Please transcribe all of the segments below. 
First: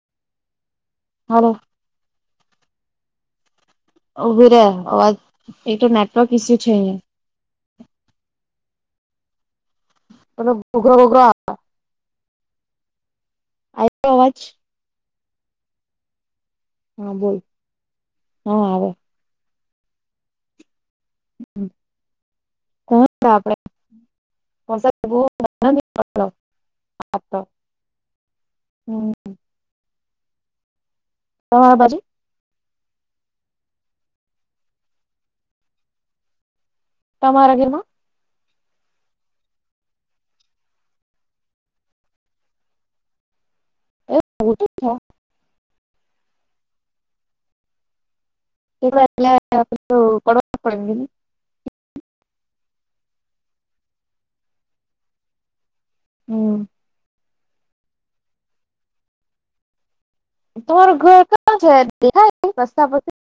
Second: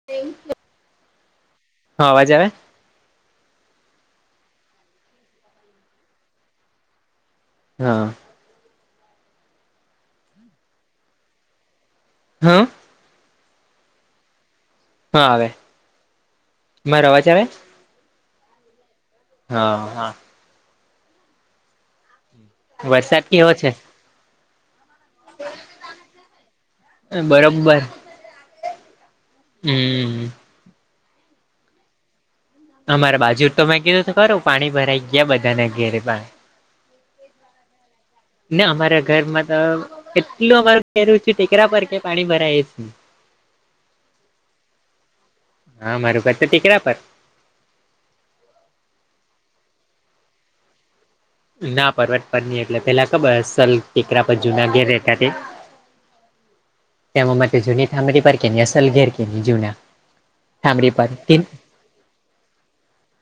[unintelligible] Hello. હા અવાજ આવે. ઉભુરે અવાજ એ તો નેટવર્ક ઈસ્યુ છે. હા. [unintelligible] હમ? આયો અવાજ? હા, આવે. મારો હા અવાજ બોલ આવે હા આવે. હા, હા. હમ. વરસાદ કેવો છે. વરસાદ બહું [unintelligible] બરોબર હમ. હમ. [unintelligible] અમારે બાજુ તો મેં કીધું ખરું પાણી ભરાઈ ગયા બધાને ઘેરેમાં. તમારા ઘેરમાં? ને અમારા ઘરમાં તો કેટલું અમારું [unintelligible] છે ટેકરા પર કે પાણી ભરાય [unintelligible] [unintelligible] હા [unintelligible] [inaudible] ના પર્વત પર ની એટલે પેલા ખબર અસલ ટેકરા પર જુના ઘેર રહેતા તે. હમ. તેમાં માટે જૂની થામણી પર કે અસલ ઘેર કે જૂના. તોર થાંભલી પર ઘોર કા [unintelligible] રસ્તા પછી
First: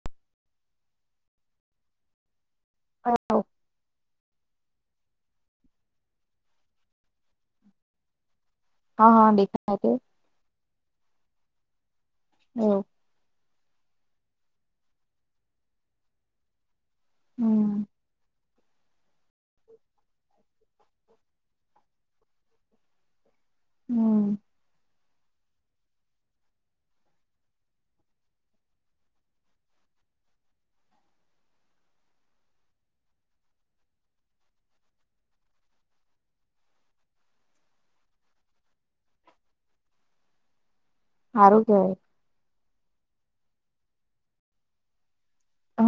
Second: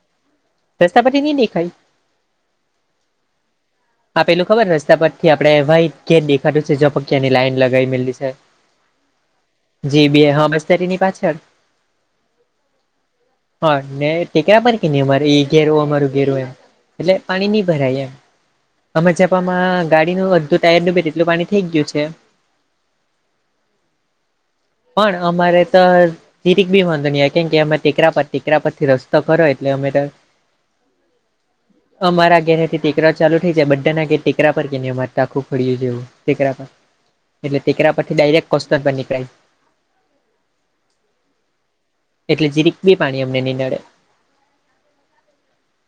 રસ્તા પરથી ની દેખાઈ [inaudible] આપેલું ખબર રસ્તા પરથી આપડે વાઈટ ઘેર દેખાતું છે [unintelligible] લાઈન લગાવી મેલી છે હા હા દેખાય છે જી બે હા મસ્તરીની પાછળ. હમ. હા [unintelligible] અમારે એ ઘેરું અમારું ઘેર હોય એટલે પાણી ની હમ ભરાય એમ [unintelligible] માં ગાડીનું અડધું ટાયર ડૂબે તેટલું પાણી થઇ ગયું છે હમ. પણ અમારે ત જીરીક ભી વાંધો ની આવે કેમ કે અમે ટેકરા પર ટેકરા પર થી રસ્તો ખરો એટલે અમે અમારા ઘેરેથી ટેકરા ચાલુ થઈ જાય બધાના ટેકરા પર કે ન અમારે ટાખું ફડ્યું જેવું. ટેકરા પર એટલે ટેકરા પરથી ડાયરેક્ટ કોસ્ટર પર નીકળાય [inaudible] હારું કેવાય. એટલે જીરીક બી પાણી અમને નઈ નડે.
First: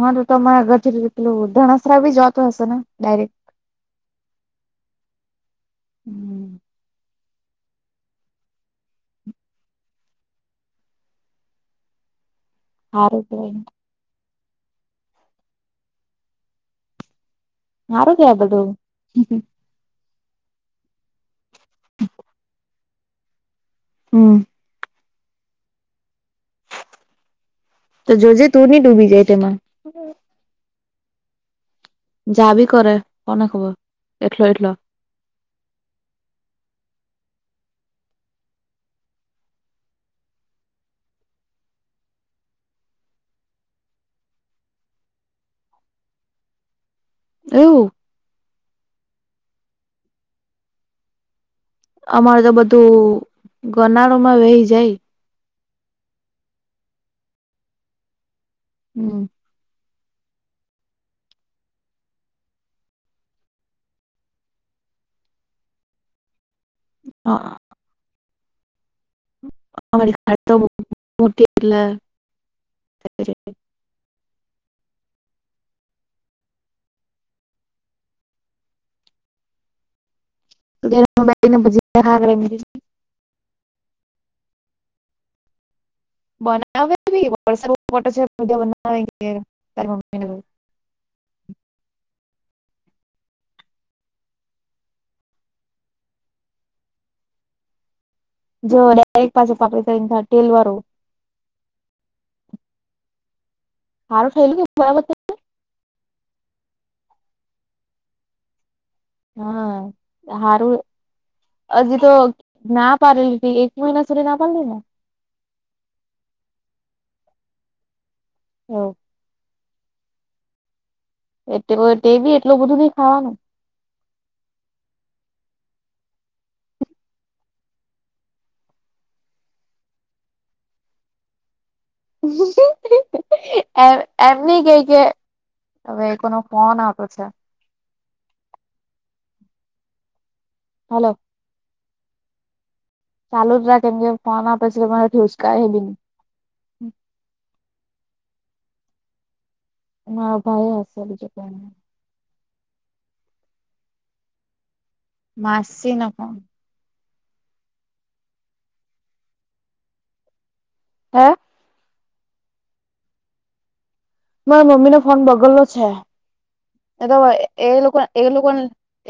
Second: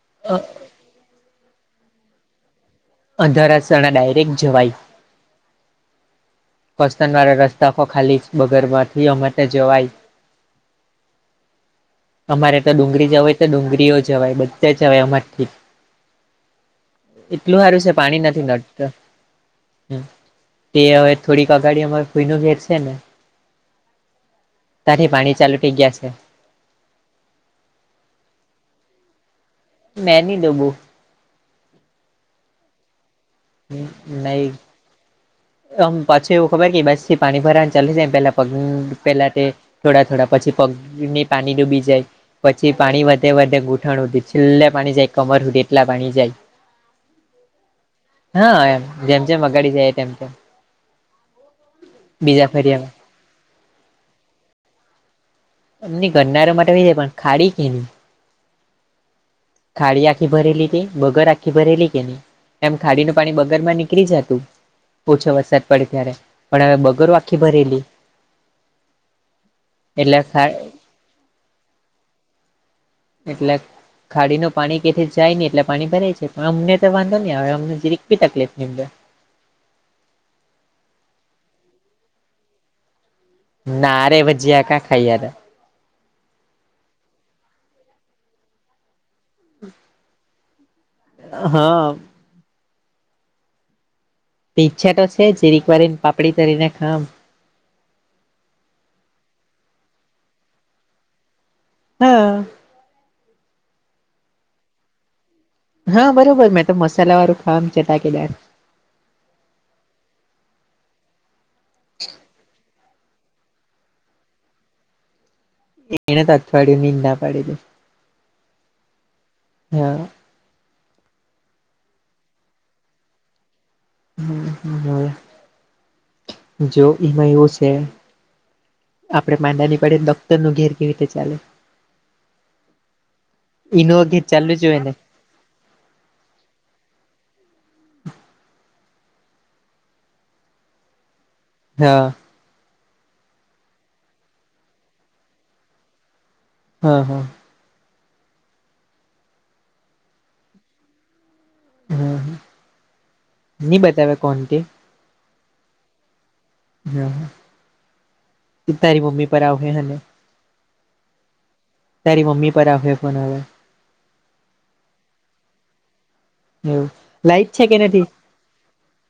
હા તો તમરા આ ઘર થી પેલું ધણસરા બી જવાતું હશે ને ડાયરેક્ટ અધારસણા ડાયરેક્ટ જવાય હમ. વતન વાળા રસ્તા ખાલી બગર માંથી અમાર ત્યા જવાય અમારે તો ડુંગળી હારું જવા હોય તો કેવાય ડુંગળીઓ જવાય બધાય જવાય અમારથી એટલું હારું છે પાણી કેવાય નથી બધું. નડતુ તે હવે થોડીક અઘાડી અમારે ફુઈ નુ ઘેરશે ને હમ. તાથી પાણી ચાલુ થઈ ગયા છે તો જો જેે તું ની ડૂબી જાય તેમાં મેં ની ડુબું જા બી કરે કોને ખબર એકલો નહી એકલો આમ પછી એવું ખબર કે બસ થી પાણી ભરાવા ચા જાય પેલા પગ પેલા તે થોડા થોડા પછી પગ ની પાણી ડૂબી જાય પછી પાણી વધે વધે ઘૂંટણ છેલ્લે પાણી જાય કમર એટલા પાણી જાય [inaudible] એવું હા એમ જેમ જેમ અગાડી જાય તેમ તેમ અમારે બીજા તો ફેરિયામાં બધું ગનાળો માં વહી જાય ની ગરનાળા [unintelligible] જાય પણ ખાડી કેની હમ ખાડી આખી ભરેલી તે બગર આખી ભરેલી કે ની એમ ખાડીનું પાણી બગર માં નીકળી જતું ઓછો વરસાદ પડે ત્યારે પણ અવે બગરો આખી ભરેલી એટલે અમારી [inaudible] મોટી એટલે એટલેક ખાડી નો પાણી કેથી જાય ની એટલે પાણી ભરા છે પણ અમને તો વાંધો ની આવે અમને જેઈ તકલીફ ની [inaudible] નારે ભજીયા કયા ખઈ હક બનાવે કે નહીં વરસાદ બહું પડતો છેતો બનાવે કે તારી મમ્મીને જઇન અહ ઈચ્છા તો છે જીરીક વાર રેયને પાપડી તરીને ખામ જો ડરેક પાસો પાપડી તડીને ખાય ટેલ વારું હા હારું થયેલું કે ની બરાબર તે હા બરોબર મેં તો મસાલાવારુ ખામ ચટાકેદાર. હા હારું હજી તો ના પાડેલી હતી એક મહિના સુધી ના પાડેલી ને એને તો અઠવાડિયુંની જ ના પાડેલી. ઓ હા એટલે ટેવો ટેબી એટલું બધું નઈ ખાવાનું. હ જો એમા એવું છે આપડે માંદા ની પડયે ડોક્ટર ઘેર કેવી રીતે ચાલે એમ એનું ઘેર એમ ચાલવું નઈ જોઈએ કેઈ ને કે હવે એ લોકોનો ફોન આવતો છે. હલો હા ચાલુ રાખ કેમ કે ફોન આવતો મારાથી ઉચકાહે બી ની. હા હા મારો ભાઈ હશે બીજું કોન હોય હા હા ની બતાવે કોન તે માસીનો ફોન હા હા તારી મમ્મી પર આવહે હને હા તારી મમ્મી પર આવહે ફોન હવે. મારા મમ્મીનો ફોન બગલ્લો છે એવું એ તો લાઈટ છે એ કે લોકો નથી એ લોકોને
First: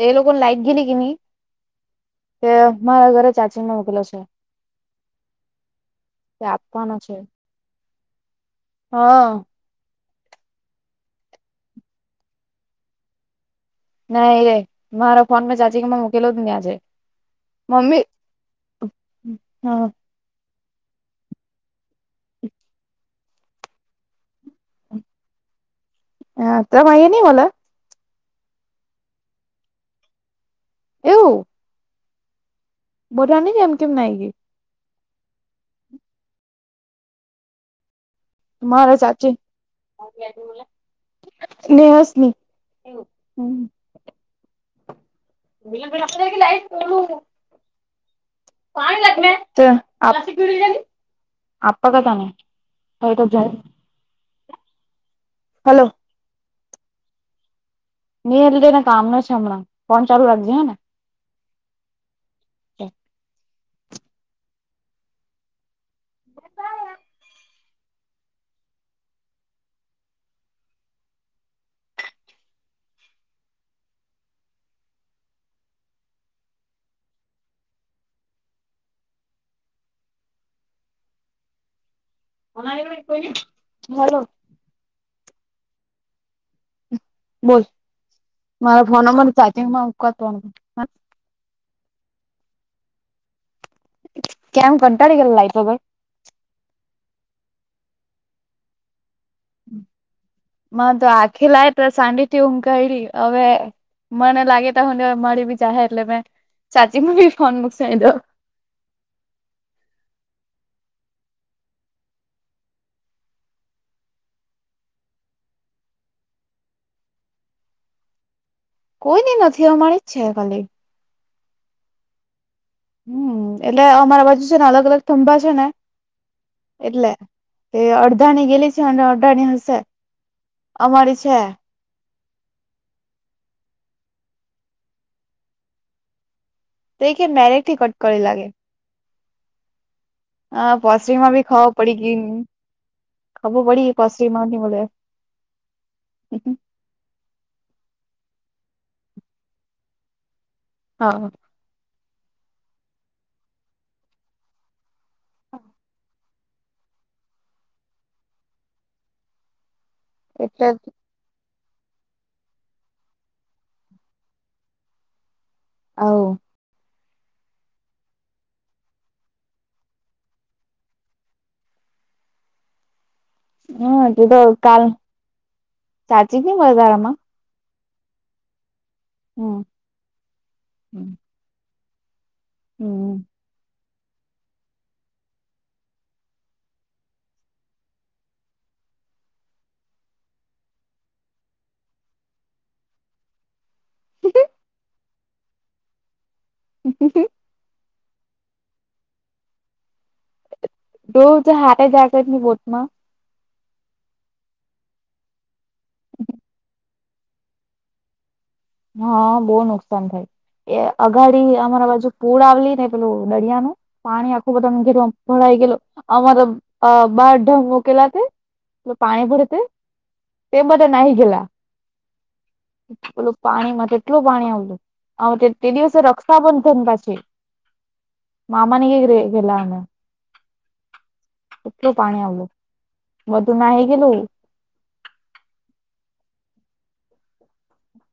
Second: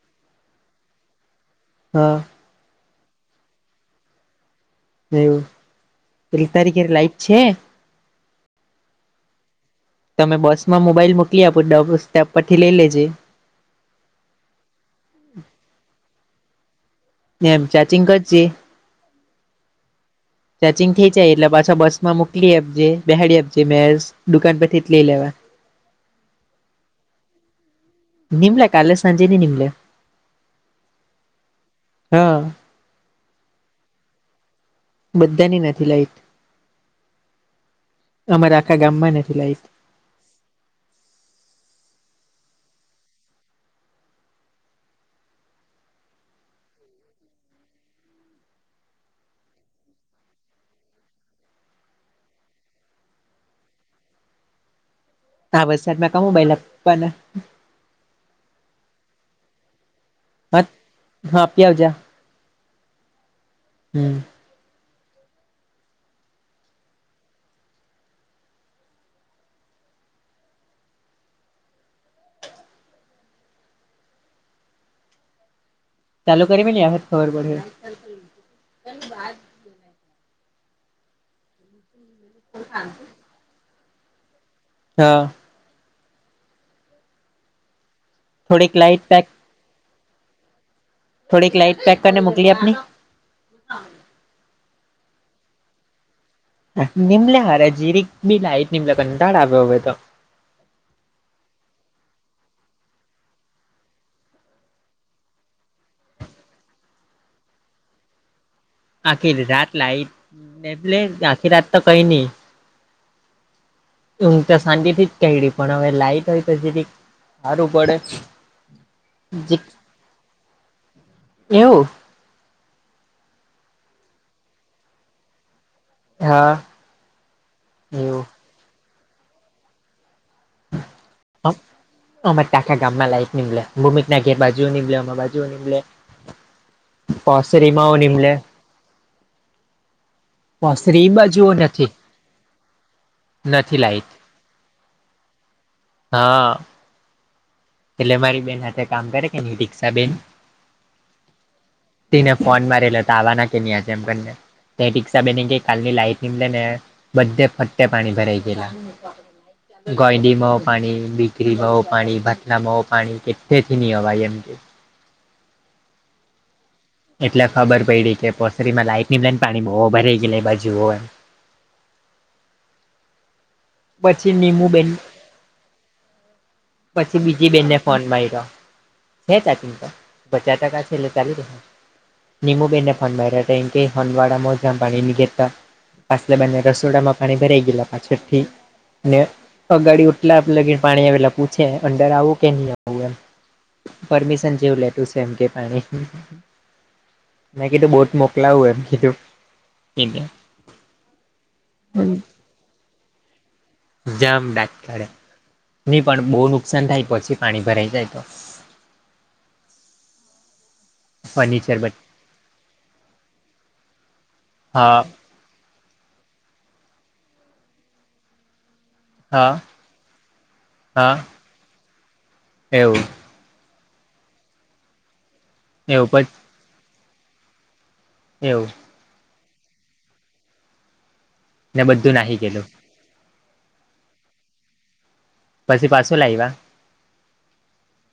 એ લોકોની લાઈટ ગેલી કે ની હા તે મારા ઘરે ચાર્જિંગમાં મોકેલો છે. હવું તે પેલી તારી ઘરે આપવાનો લાઈટ છે? હા તમે બસમાં મોબાઈલ મોકલી આપો ડબ સ્ટેપ પરથી લઈ લેજે ના એ મારા ફોન મેં ચાર્જિંગમાં મોકેલો જ ની આજે. એમ ચાચિગ કરજે. હા ચાચિંગ થઇ જાય એટલે પાછો બસમાં મોકલી આપજે બેહાળી આપજે મે દુકાન પરથી ત લઇ લેવા. હા તમારે અઈ ની મલે? નિમ્લે કાલે સાંજેની નિ મલે એવું હા બધાની એમ કેમ નાઈ ગઈ બધાંની નથી લાઈટ અમારા આખા મારે ગામમાં સાચે નથી લાઈટ [unintelligible] [unintelligible] પાણી લ આપ કતાને [unintelligible] આ હલો વરસાદને કેઉ બે લકવાના ની એટલે તેને કામનું છે હમણાં ફોન ચાલુ રાખજે હ હે ને હા આપીઆવજા હે હમ્મ ચાલુ કરી મીલની આવહે તો ખબર પડહે વાત- - હમ્મ અ કોઈ હલો- - હા- - બોલ થોડીક મારા light phone pack number charging માંકાતોનું- - થોડી એક લાઈટ પેક કરને મોકલીએ આપની- - કેમ કંટાળી ગઈ લાઈટ વગર નિમલે હાર જીરીક બી લાઈટ નિમલે કંટાળો આવે હોવે તો- - તમારે તો આખે લાય તો સાતી થી ઊંઘ કાયડીય હવે- - મને લાગે ત હુંને મળી બી જાાહે એટલે મેં સાચી બી ફોન મુકસ દઉ- - આખી રાત લાઈટ નેલે આખી રાત તો કઈ નહી. ઉંઘ તો શાંતી થી જ કાયડી પણ હવે લાઈટ હોય તો જીરીક સારું પડે. કોઈની નથી અમારી જ છે ખાલી. એવું? હમ્મ એટલે અમારા બાજુ છે ને અલગ અલગ થંભા છે ને- - હા. એટલે એ એવું અડધાની ગેલી છે અને અડધા ની હશે- - અમારી છે. અમાર ટખા ગામમાં લક નિમલે બૂમિત ના ઘેર બાજુ નિમલે અમાર બાજુ નિમલે- - તો એ કે મેરેટ પાસરી થી કટ માવું કરી નિમલે- લાગે - હા પોસરી પોસ્ટરીમાં ભી બાજુઓ ખાો નથી પડી ગય ખવું નથી પડી લાઈટ પોસ્ટરીમાં બલે- - હા. એટલે મારી બેન હાથે કે ન રિક્ષા બેન- - હા. ને ફોન મારે લ ત આવવા ના કે ન્યા છે એમને. તે રિકા બેની કે કાલની લાઈટ ની લે ને બધે ફતે પાણી ભરાઈ ગેલા ગઈંદ માવ એટલે પાણી બિક્રીમાંવ પાણી ભ- - નામવ પાણી કેટતેથી નિ ભાઈ એમ કે- - આવો એટલે ખબર પડી કે પોસરી માં લાઈટ ની બ લઈને પાણી ભરા ગયલુ એ બાજુ હો. હ તે પછી તો નીબુ કાલ બેન સાચી જ વધારામાં પછી બી જી બેનને ફોન મારી રહ્યો છે તા હમ ચિંતા પચાસ ટકા છે એટલે હમ ચાલીરેહે નિમું બેને ફોન હમ માયરો તે કે હવાડામાં જ પાણી ની ગેતા પાછલા બને રસોડામાં પાણી ભરાઈ ગયલા પાછળ થી. ને અગાડી ઓટલા લગીને પાણી આવેલા પૂછે અંડર આવું કે નહી આવું એમ. પરમિશન જેવું લેતું સે એમ કે પાણી [unintelligible] મે કીધુ બોટ મોકલાવુ એમ કિધુ. ડો તો હાથે જાગ જ ની બોટ માં જામ ડાત કાડે નહી પણ બહુ નુકસાન થાય પછી પાણી ભરાઈ જાય તો. હા બહુ નુકસાન થાય એ અઘાડી ફર્નિચર બ અમારા બાજુ પૂર આવલી ને પેલું દરિયાનું પાણી આખું બધુંને હા કીધુંમ ભડાઈ ગેલો અમારા અ બારઢ મુકેલા તે પ પાણી ભરતે હા તે બ હા નાહી ગેલા. એવું પાણીમાં કેટલું પાણી આવતું તે દિવસે એવું પછ રક્ષાબંધન પાછુ. એવું મામા ના ધેર રેય ગયેલા અમે. ને એટલું બધું પાણી નાહી આવલું ગયેલું બધું નાહીઈ ગયેલું. પછી પાછું લાયવા.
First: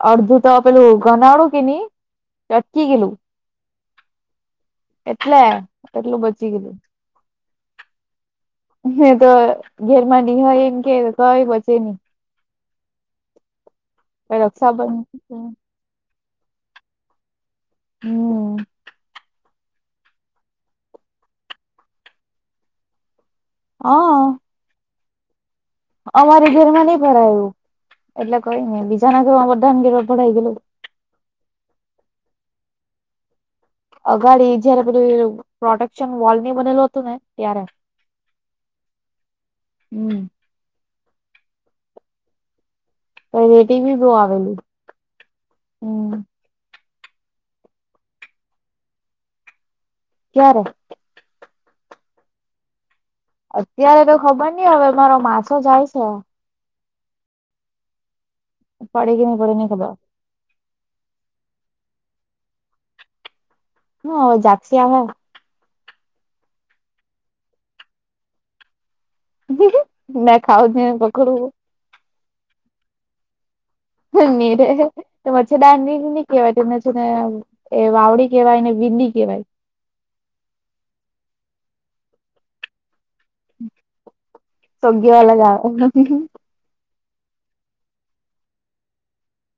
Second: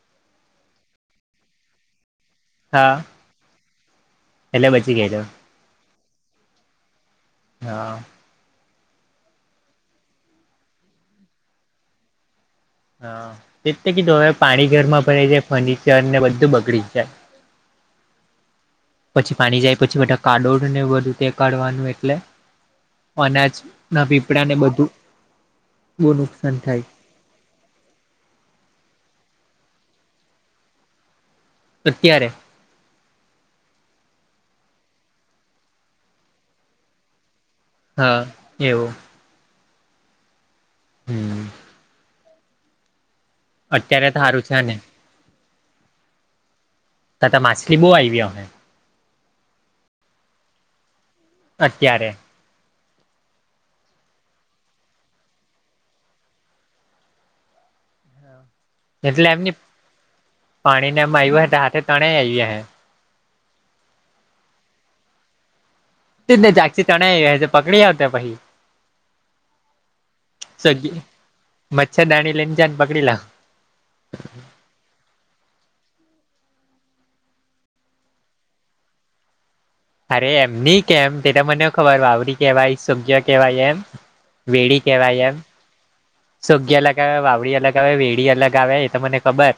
અડધું તો પેલું ઘનાડું કે નહી અટકી હા ગેલું. એટલે બચી ગયેલો એટલે એટલું બચી ગેલુ. હા હે તો ઘેરમાં ની હોય એમ કે કંઈ બચે નહીં. હા એટલે કીધું હવે પાણી રક્ષાબંધન ઘરમાં ભરાઈ જાય ફર્નિચર ને બધું બગડી જાય, હમ પછી પાણી જાય પછી બધા કાદોને બધું તે કાઢવાનું એટલે અનાજ, ના હા પીપડાને બધું, બહુ અમારે નુકસાન થાય ઘેરમાં નઈ ભરાયું એટલે કંઈને બીજાના ઘરમાં બધા ઘરમાં ભરાઈ ગયું, અત્યારે, અગાડી જયારે બધું પ્રોટેક્શન વોલની બનેલું હતું ને ત્યારે, હા, એવું હમ હમ. નહીં રેટી બી અત્યારે બહુ તો સારું આવેલું છે ને હ ટો‌ ટો માછલી બહુ આયવી ગઈ. ક્યારે, અત્યારે, અત્યારે તો ખબર નઈ હવે મારો માછો જાય છે, પડે કે એટલે નહી એમની પડે નઈ ખબર પાણીને એમાં આવ્યું હાથે તણે આયવી હે હ જાક્ષી હાવને. જાગતી ન જાગતી તણાઈ હજી પકડી આવ્યા પછી. મે ખાવ સગી ની પકડું, મચ્છરદાણી લઇ ને જાન પકડીલાવ નીરે મરછર ડાંનીની કેવાય તેમને છે, ને એ વાવડી કેવાય ને વિડી કેવાય, અરે એમની કેમ તેને મને ખબર વાવરી કેવાય સબ્જે, કેવાય એમ વેડી તો કેવાય એમ, [unintelligible] સોગી અલગ આવે વાવડી અલગ આવે વેડી અલગ આવે એ તો મને ખબર,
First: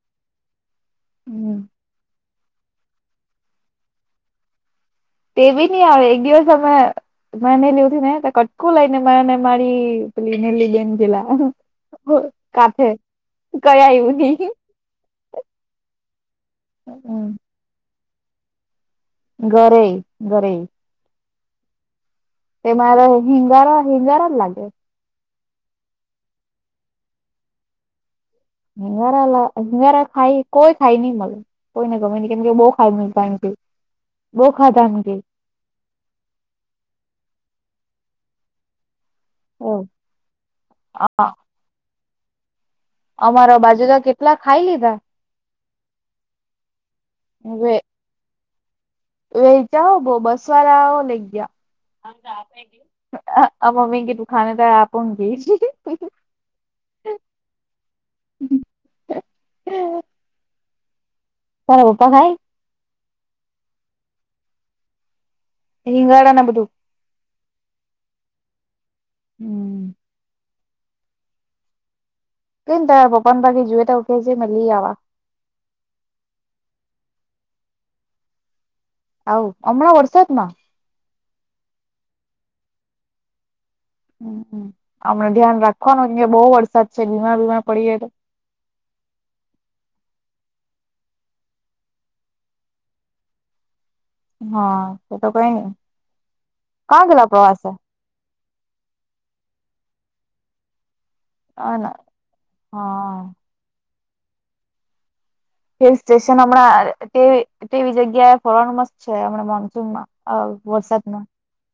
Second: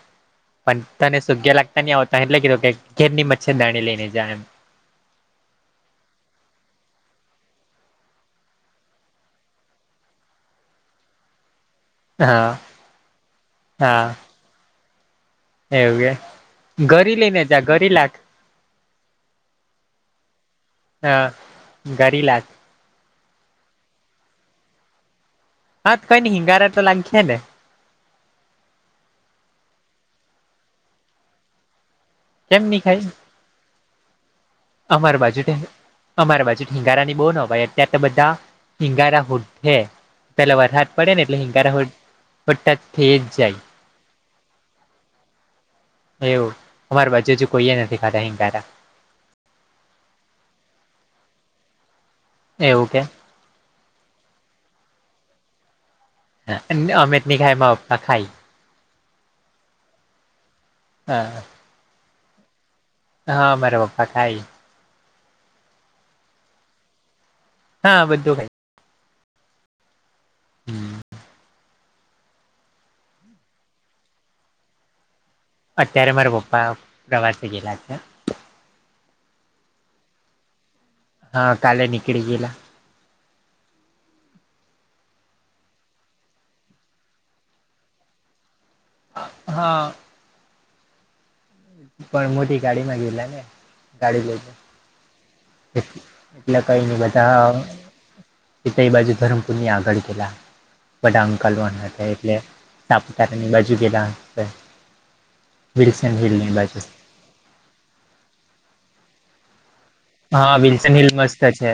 પણ તને સૂગ્યા હમ લાગતા ની આવડતા અહે એટલે કીધુ કે ઘેરની મચ્છર દાણી લઈને જાય એમ. તેભી નહી આવે એક દિવસ અમે મા ને લીઉને કટકું લઈને માને મારી પેલી નેલી બેન ગેલા હા કાથે કયા હા આવું નઈ, એવું કે ઘરી હમ લઈને જા ઘરી લાખ. ઘરોઈ, ઘરોઈ હા ઘરી લાખ. તે મારે હિંગારા હિંગારા જ લાગે. હા કઈ ને હિંગારા તો લાગ હે ને હિંગરા હંગરા ખાઈ કોઈ ખાઈ ની મડે કોઈને ગમે ન કેમકે કેમ બો નહી ખાઈ મુયકા એમ કેય. બો ખાધા અમારી બાજુ તો અમારી બાજુ હીંગારાની બો નવાઈ અત્યારે તો બધા હીંગારા, હે પેલા વરસાદ પડેને એટલે હિંગારા શોધતા અમારા બાજુ તો કેટલા ખાઈ લીધા એવું અમારું બાજુ હજુ કોઈએ નથી ખાતા હિગારા એવું કા બો બસ વાળા હો લઈ ગયા. એવું કે આ મમ્મી કેતું ખાને તો આપું ન જોય હે એટલે અમે તો ની ખાય મારા પપ્પા ખાઈ. [inaudible] હા. તારા પપ્પા ખાય. હા મારા પપ્પા ખાઈ. રીંગણ અને બધું હા બધું ખાય. હમમ. હમમ. કેમ તારા પપ્પા ને બાકી જુએ તો કે જે મેં લીયા વા. અત્યારે મારા પપ્પા પ્રવાસે ગેલા છે. આવુ અમણા વરસાદ માં હા કાલે નીકડી ગયેલા. હમમ હમમ અમને ધ્યાન રાખવાનું કે બો વરસાદ છે બીમાર બીમાર પડી જાય તો. હા. પણ મોટી ગાડી માં ગયેલા ને. ગાડી લઈને હા એ તો કઈ નઈ એટલે કઈ નહીં કા ગેલા બધા અ પ્રવાસે તે કઈ બાજુ ધરમપુરની આગળ પેલા બટામણ [unintelligible] એટલે હા સાપુતારા ની બાજુ ગયેલા હિલ સ્ટેશન હમણાં તેવી તેવી જગ્યા એ ફરવાનું મસ્ત છે હમણા મોનસૂનમાં. હા વિલ્સન હિલ વરસાદમાં મસ્ત છે.